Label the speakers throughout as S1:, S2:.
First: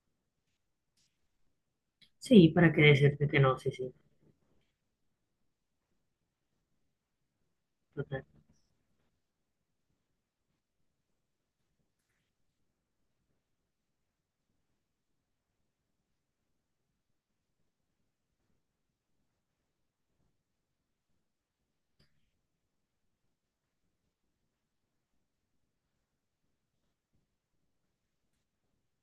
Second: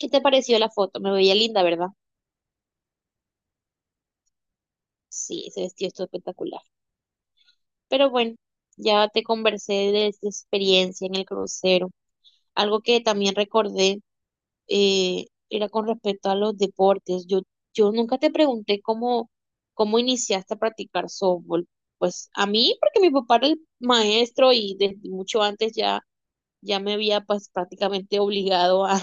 S1: ¿Qué te pareció la foto? Me veía linda, ¿verdad?
S2: Sí, para qué decirte que no, sí, sí,
S1: Sí, ese vestido estuvo espectacular. Pero
S2: total.
S1: bueno, ya te conversé de esta experiencia en el crucero. Algo que también recordé era con respecto a los deportes. Yo nunca te pregunté cómo iniciaste a practicar softball. Pues a mí, porque mi papá era el maestro y desde mucho antes ya me había pues prácticamente obligado a,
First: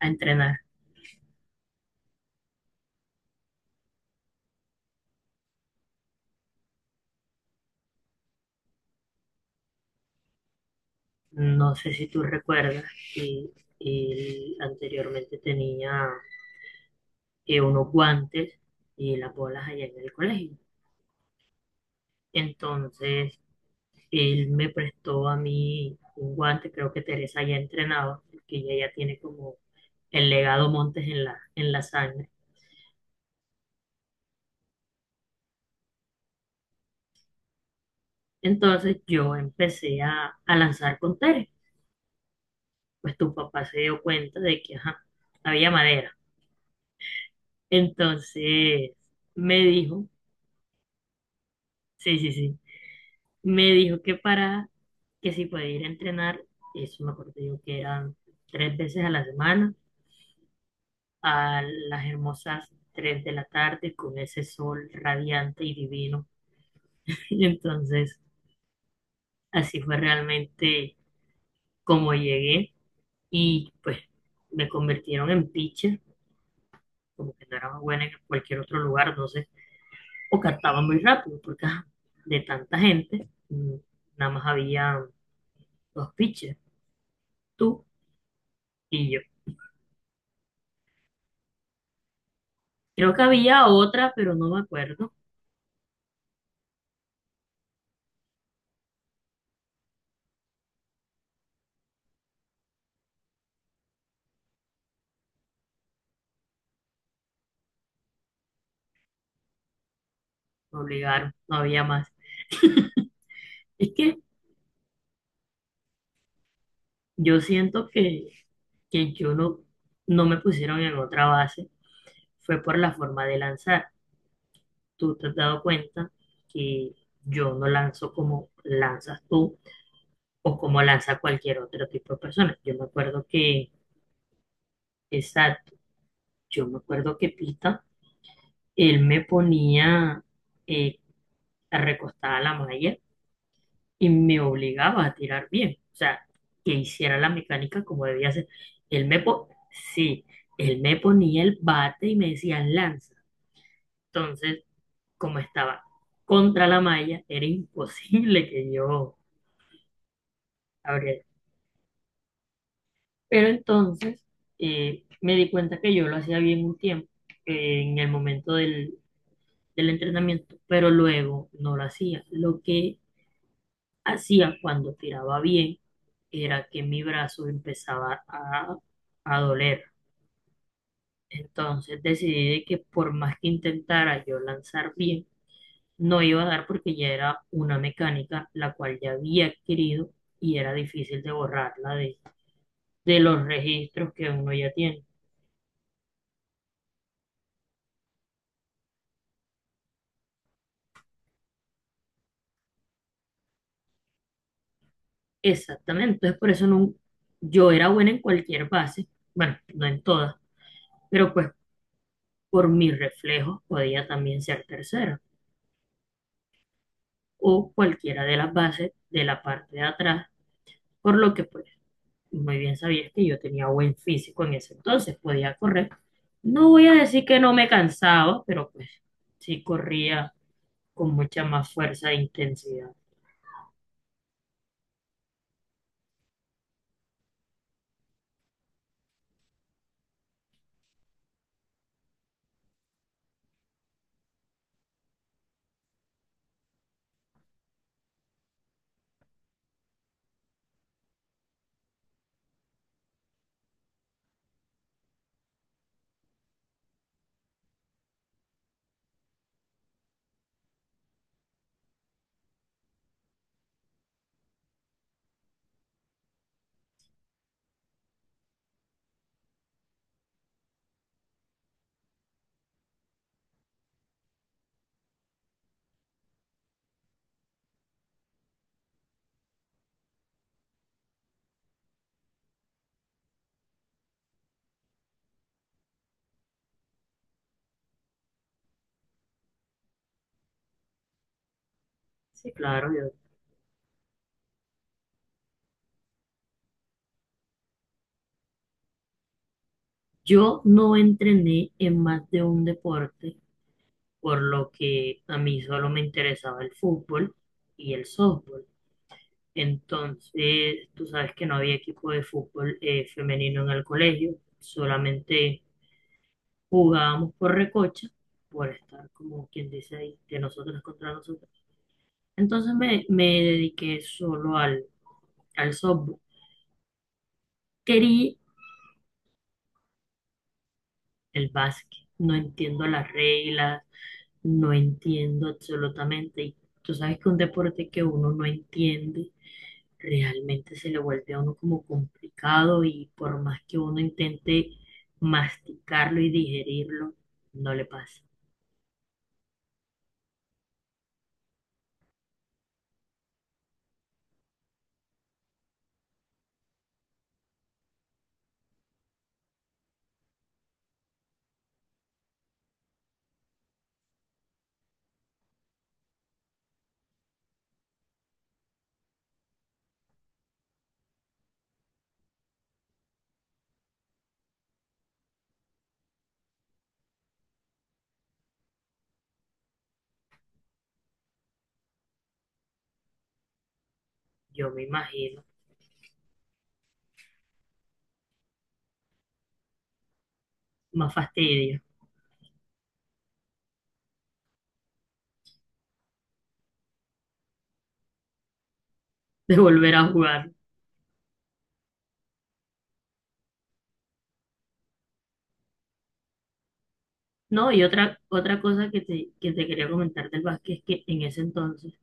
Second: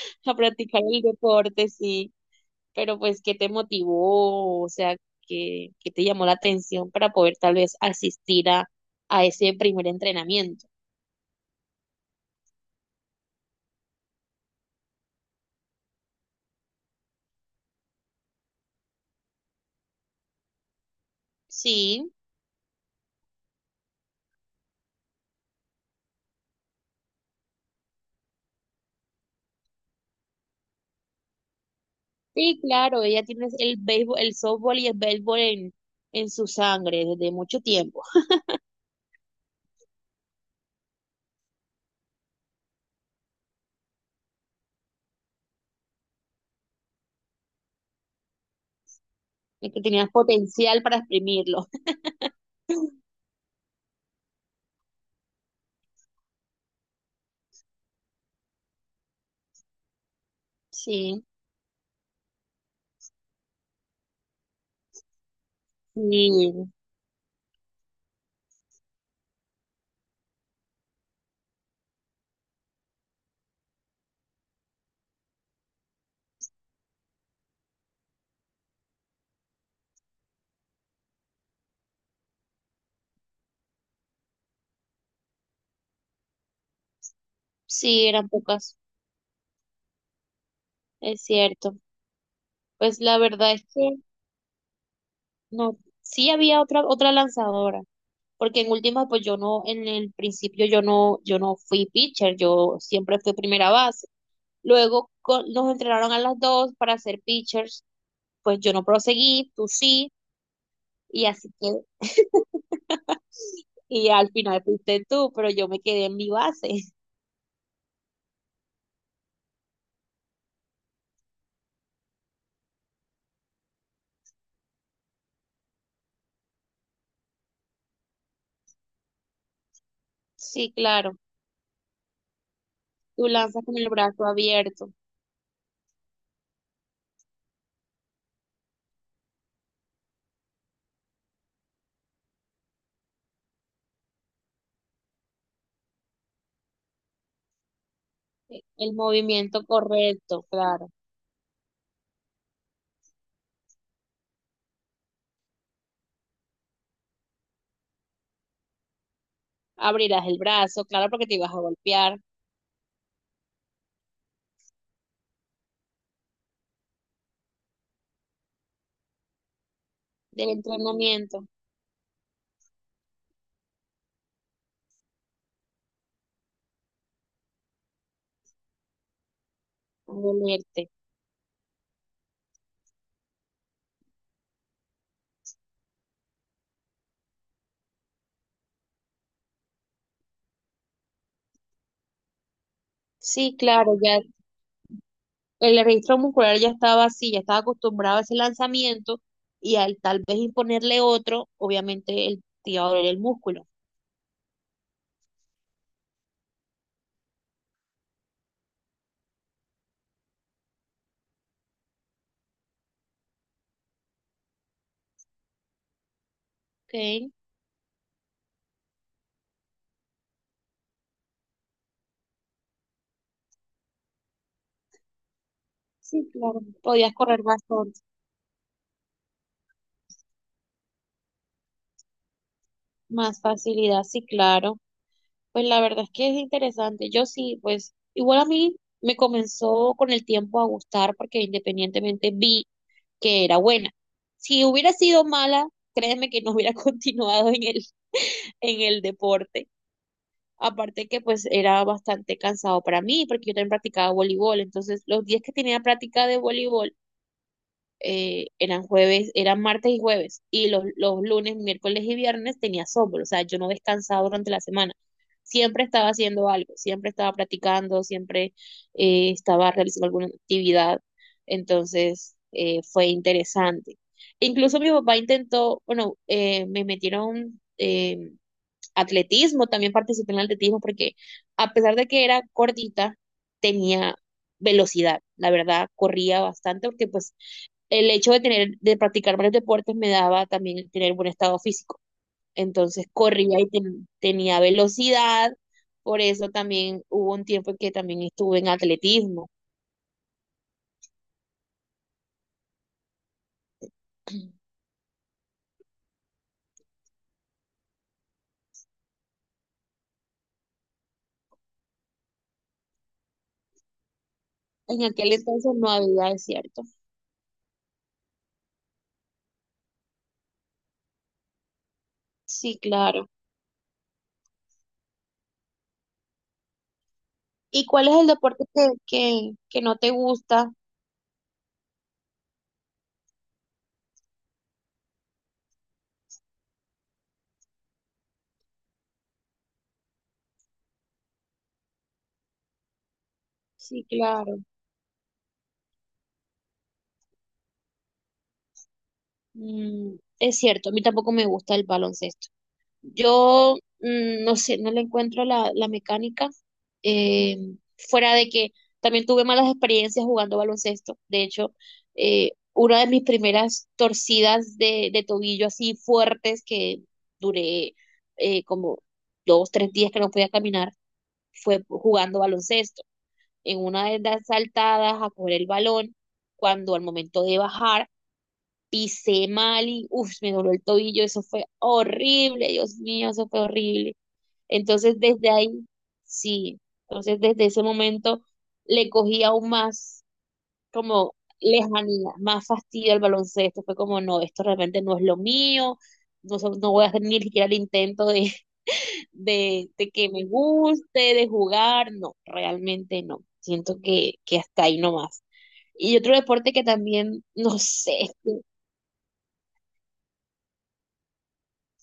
S2: A
S1: a
S2: entrenar.
S1: practicar el deporte, sí. Pero pues, ¿qué te motivó? O sea, ¿qué te llamó la atención para poder tal vez asistir a ese primer entrenamiento?
S2: No sé si tú recuerdas que él anteriormente tenía unos guantes y las bolas allá en el colegio.
S1: Sí,
S2: Entonces, él me prestó a mí un guante, creo que Teresa ya entrenaba, porque ella ya tiene como el legado Montes en la sangre.
S1: sí, claro, ella tiene el béisbol, el softball y el béisbol en su sangre desde mucho tiempo.
S2: Entonces, yo empecé a lanzar con Tere. Pues tu papá se dio cuenta de que, ajá, había madera. Entonces me
S1: Es que
S2: dijo,
S1: tenías potencial para exprimirlo.
S2: sí, sí, sí, me dijo que si podía ir a entrenar, eso me acuerdo yo que eran tres veces a la semana,
S1: Sí,
S2: a las hermosas 3 de la tarde con ese sol radiante y divino.
S1: sí,
S2: Y entonces así fue realmente como llegué y pues me convirtieron en pitcher, como que no era más buena en cualquier otro lugar, no sé, o cantaba muy rápido porque ajá, de tanta gente, nada más había los pitchers tú
S1: sí, eran pocas,
S2: y yo.
S1: es cierto. Pues
S2: Creo
S1: la
S2: que
S1: verdad es
S2: había
S1: que
S2: otra, pero no me acuerdo.
S1: no, sí había otra, otra lanzadora. Porque en última, pues yo no, en el principio yo no, yo no fui pitcher, yo siempre fui primera base. Luego nos entrenaron a las dos para ser pitchers, pues yo no proseguí, tú sí,
S2: Me
S1: y
S2: obligaron,
S1: así
S2: no
S1: que,
S2: había más. Es
S1: y
S2: que
S1: al final fuiste tú, pero yo me quedé en mi base.
S2: yo siento que yo no me pusieron en otra base. Fue por la forma de lanzar. Tú te has dado cuenta que yo no lanzo como lanzas tú o
S1: Sí,
S2: como
S1: claro,
S2: lanza cualquier otro tipo de persona. Yo me
S1: tú
S2: acuerdo
S1: lanzas
S2: que,
S1: con el brazo abierto,
S2: exacto, yo me acuerdo que Pita, él me ponía eh, recostada a la malla y me obligaba a tirar bien, o sea, que hiciera la mecánica como debía ser.
S1: el
S2: Él me, po-
S1: movimiento
S2: sí,
S1: correcto,
S2: él
S1: claro.
S2: me ponía el bate y me decía lanza. Entonces, como estaba contra la malla, era imposible que yo
S1: Abrirás el brazo, claro,
S2: abriera.
S1: porque te ibas a golpear
S2: Pero entonces me di cuenta que yo lo hacía bien un tiempo, en el momento del
S1: del
S2: entrenamiento, pero
S1: entrenamiento,
S2: luego no lo hacía. Lo que hacía cuando tiraba bien era que mi brazo empezaba a doler.
S1: a dolerte.
S2: Entonces decidí de que por más que intentara yo lanzar bien, no iba a dar porque ya era una mecánica la cual ya había adquirido y era difícil de borrarla de los
S1: Sí, claro,
S2: registros
S1: ya
S2: que uno ya tiene.
S1: el registro muscular ya estaba así, ya estaba acostumbrado a ese lanzamiento y al tal vez imponerle otro, obviamente el te iba a doler el músculo.
S2: Exactamente, entonces por eso no, yo era buena en cualquier base, bueno, no en todas, pero pues por mis reflejos podía también ser tercera
S1: Ok,
S2: o cualquiera de las bases de la parte de atrás, por lo que pues muy bien sabías que yo tenía buen físico en ese entonces, podía correr.
S1: sí, claro.
S2: No voy a
S1: Podías
S2: decir que
S1: correr
S2: no me
S1: bastante
S2: cansaba, pero pues sí corría con mucha más fuerza e intensidad.
S1: más facilidad, sí, claro. Pues la verdad es que es interesante. Yo sí, pues igual a mí me comenzó con el tiempo a gustar porque independientemente vi que era buena. Si hubiera sido mala, créeme que no hubiera continuado en el deporte. Aparte que pues era bastante cansado para mí, porque yo también practicaba voleibol. Entonces, los días que tenía práctica de voleibol eran jueves, eran martes y jueves. Y los lunes, miércoles y viernes tenía sombra. O sea, yo no descansaba durante la semana. Siempre estaba haciendo algo, siempre estaba practicando, siempre estaba realizando alguna actividad. Entonces, fue interesante. E incluso mi papá intentó, bueno, me metieron atletismo, también participé en el atletismo porque a pesar de que era gordita, tenía velocidad, la verdad, corría bastante porque pues el hecho de tener, de practicar varios deportes me daba también tener buen estado físico.
S2: Sí, claro,
S1: Entonces
S2: yo,
S1: corría y tenía velocidad, por eso también hubo un tiempo en que también estuve en atletismo.
S2: yo no entrené en más de un deporte, por lo que a mí solo me interesaba el fútbol y el softball. Entonces, tú sabes que no había equipo de fútbol femenino en el colegio,
S1: En aquel
S2: solamente
S1: entonces no había desierto.
S2: jugábamos por recocha, por estar como quien dice ahí, de nosotros contra nosotros. Entonces
S1: Sí,
S2: me
S1: claro.
S2: dediqué solo al softball.
S1: ¿Y cuál es el
S2: Quería
S1: deporte que no te gusta?
S2: el básquet, no entiendo las reglas, no entiendo absolutamente. Y tú sabes que un deporte que uno no entiende, realmente se le vuelve a uno como complicado y por más que uno
S1: Sí, claro.
S2: intente masticarlo y digerirlo, no le pasa.
S1: Mm, es cierto, a mí tampoco me gusta el baloncesto. Yo mm, no sé, no le encuentro la, la mecánica, eh, fuera de que también tuve malas experiencias jugando baloncesto. De hecho, una de mis primeras torcidas de tobillo así fuertes que duré como dos, tres días que no podía caminar, fue jugando baloncesto. En una de las saltadas a coger el balón, cuando al momento de bajar pisé mal y uff, me dolió el tobillo, eso fue horrible, Dios mío, eso fue horrible.
S2: Yo me
S1: Entonces
S2: imagino
S1: desde ahí, sí, entonces desde ese momento le cogí aún más
S2: más
S1: como
S2: fastidio
S1: lejanía, más fastidio al baloncesto, fue como no, esto realmente no es lo mío, no, no voy a hacer ni siquiera el intento de,
S2: de volver a
S1: de que me
S2: jugar.
S1: guste, de jugar, no, realmente no, siento que hasta ahí nomás. Y otro deporte que también,
S2: No,
S1: no
S2: y otra,
S1: sé,
S2: otra cosa que te quería comentar del básquet es que en ese entonces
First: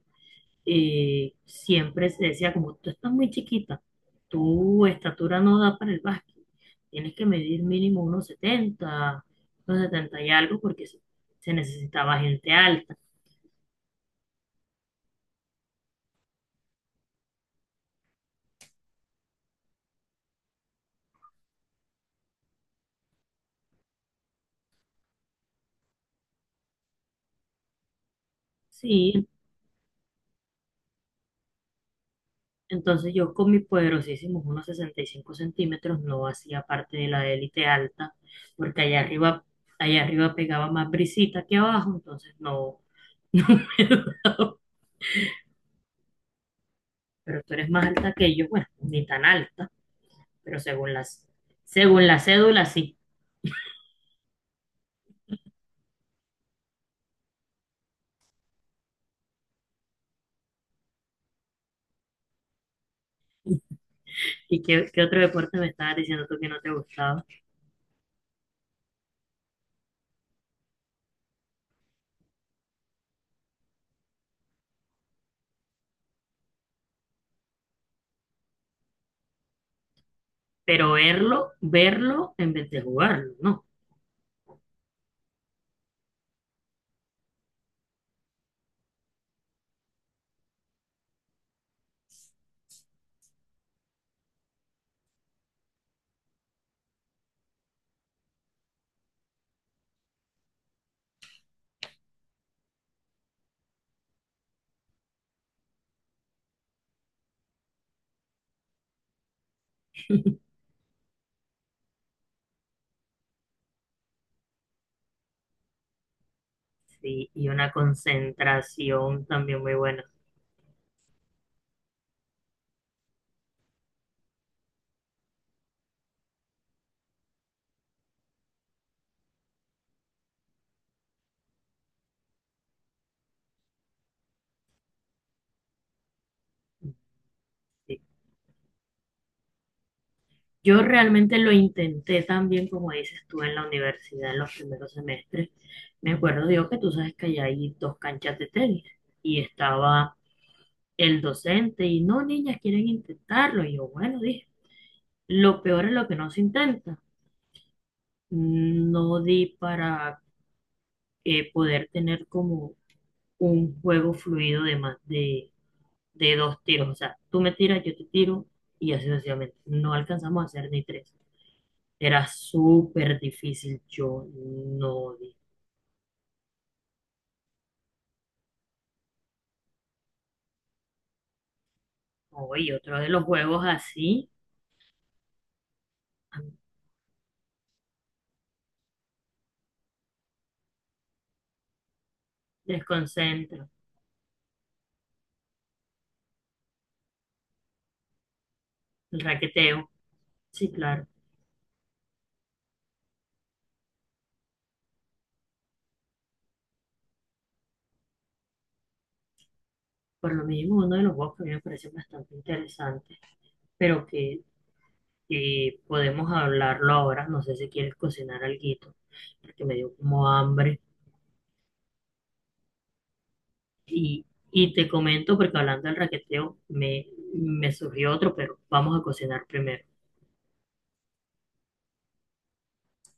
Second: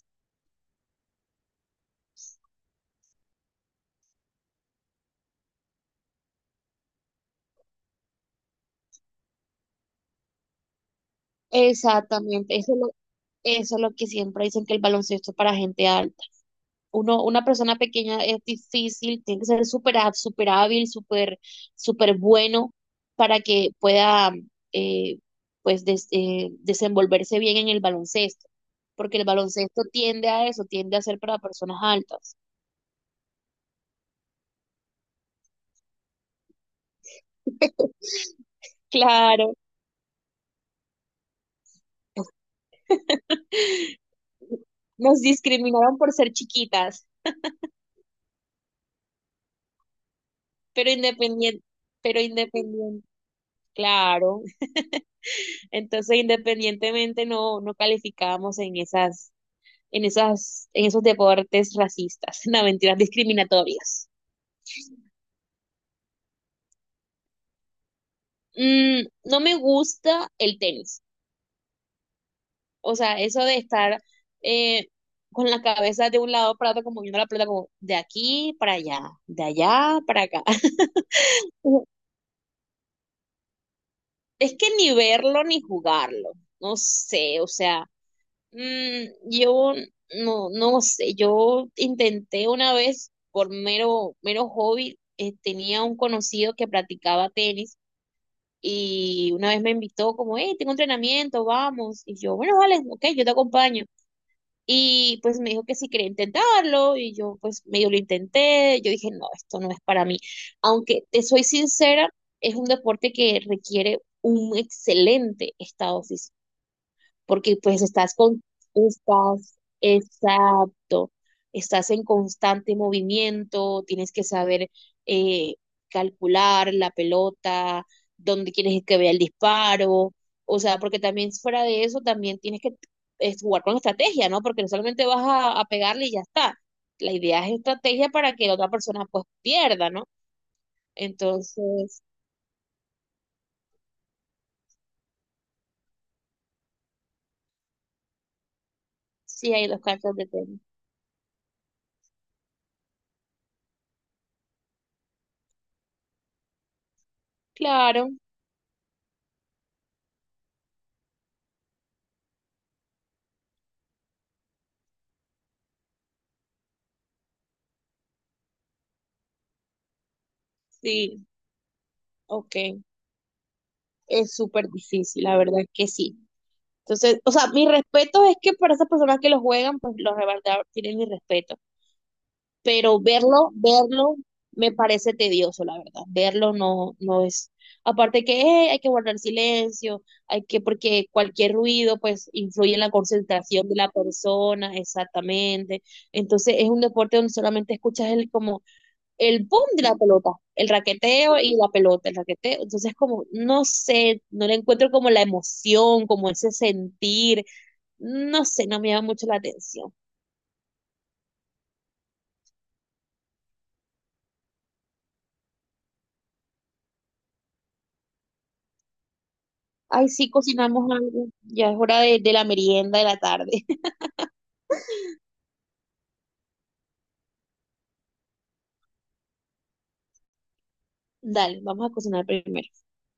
S2: siempre se decía como tú estás muy chiquita, tu estatura no da para el básquet, tienes que medir mínimo unos 70 y algo porque se necesitaba gente
S1: exactamente,
S2: alta.
S1: eso es lo que siempre dicen que el baloncesto es para gente alta. Uno, una persona pequeña es difícil, tiene que ser súper súper hábil, súper bueno para que pueda eh, pues desenvolverse bien en el baloncesto, porque el
S2: Sí,
S1: baloncesto tiende a eso, tiende a ser para personas altas.
S2: entonces yo con mis poderosísimos unos 65 centímetros no hacía parte de la élite alta, porque
S1: Claro,
S2: allá arriba pegaba más brisita que abajo, entonces no, no me daba.
S1: nos discriminaron por ser chiquitas,
S2: Pero tú eres más alta que yo, bueno, ni tan alta, pero
S1: pero independiente,
S2: según la
S1: pero
S2: cédula sí.
S1: independiente, claro. Entonces, independientemente, no, no calificábamos en esas, en esas, en esos deportes racistas, no, mentiras discriminatorias.
S2: ¿Y qué otro deporte me estabas diciendo tú que no te gustaba?
S1: Mm, no me gusta el tenis. O sea, eso de estar eh, con la cabeza de un lado para otro, como viendo la pelota, como de aquí para allá, de allá para acá.
S2: Pero verlo, verlo en vez de jugarlo, ¿no?
S1: Es que ni verlo ni jugarlo. No sé, o sea, mm, yo no, no sé, yo intenté una vez por mero hobby, tenía un conocido que practicaba tenis y una vez me invitó como, hey, tengo entrenamiento, vamos. Y yo, bueno, vale, ok, yo te acompaño. Y pues me dijo que si quería intentarlo y yo pues medio lo intenté, yo dije, no, esto no es para mí. Aunque te soy sincera, es un deporte que requiere un excelente estado físico
S2: Sí, y
S1: porque
S2: una
S1: pues estás con,
S2: concentración
S1: estás,
S2: también muy buena.
S1: exacto, estás en constante movimiento, tienes que saber eh, calcular la pelota, dónde quieres que vea el disparo, o sea, porque también fuera de eso también tienes que es jugar con estrategia, ¿no? Porque no solamente vas a pegarle y ya está. La idea es
S2: Sí.
S1: estrategia para que la otra persona pues pierda, ¿no?
S2: Yo realmente lo
S1: Entonces,
S2: intenté también, como dices tú, en la universidad, en los primeros semestres. Me acuerdo, digo, que tú sabes que allá hay dos canchas de tenis y
S1: sí hay dos canchas
S2: estaba
S1: de tenis.
S2: el docente y no, niñas, quieren intentarlo. Y yo, bueno, dije, lo peor es lo que no se intenta.
S1: Claro,
S2: No di para poder tener como un juego fluido de más de dos tiros. O sea, tú me tiras, yo te tiro y así sucesivamente. No alcanzamos a hacer ni tres.
S1: sí,
S2: Era
S1: ok.
S2: súper difícil, yo
S1: Es súper
S2: no
S1: difícil,
S2: di.
S1: la verdad que sí. Entonces, o sea, mi respeto es que para esas personas que lo juegan, pues los de verdad tienen mi respeto.
S2: Oye, otro
S1: Pero
S2: de los
S1: verlo,
S2: juegos
S1: verlo
S2: así,
S1: me parece tedioso, la verdad. Verlo no, no es. Aparte que hay que guardar silencio, hay que, porque cualquier ruido pues influye en la concentración
S2: desconcentra,
S1: de la persona, exactamente. Entonces es un deporte donde solamente escuchas el como
S2: el
S1: el boom de
S2: raqueteo.
S1: la pelota, el
S2: Sí, claro.
S1: raqueteo y la pelota, el raqueteo. Entonces, como, no sé, no le encuentro como la emoción, como ese sentir, no sé, no me llama mucho la atención.
S2: Por lo mismo, uno de los juegos que a mí me parece bastante interesante, pero que podemos hablarlo ahora. No sé si quieres cocinar alguito, porque me dio
S1: Ay,
S2: como
S1: sí,
S2: hambre.
S1: cocinamos algo, ya es hora de la merienda de la tarde.
S2: Y, y te comento, porque hablando del raqueteo, me surgió otro, pero vamos a cocinar primero.
S1: Dale, vamos a cocinar primero.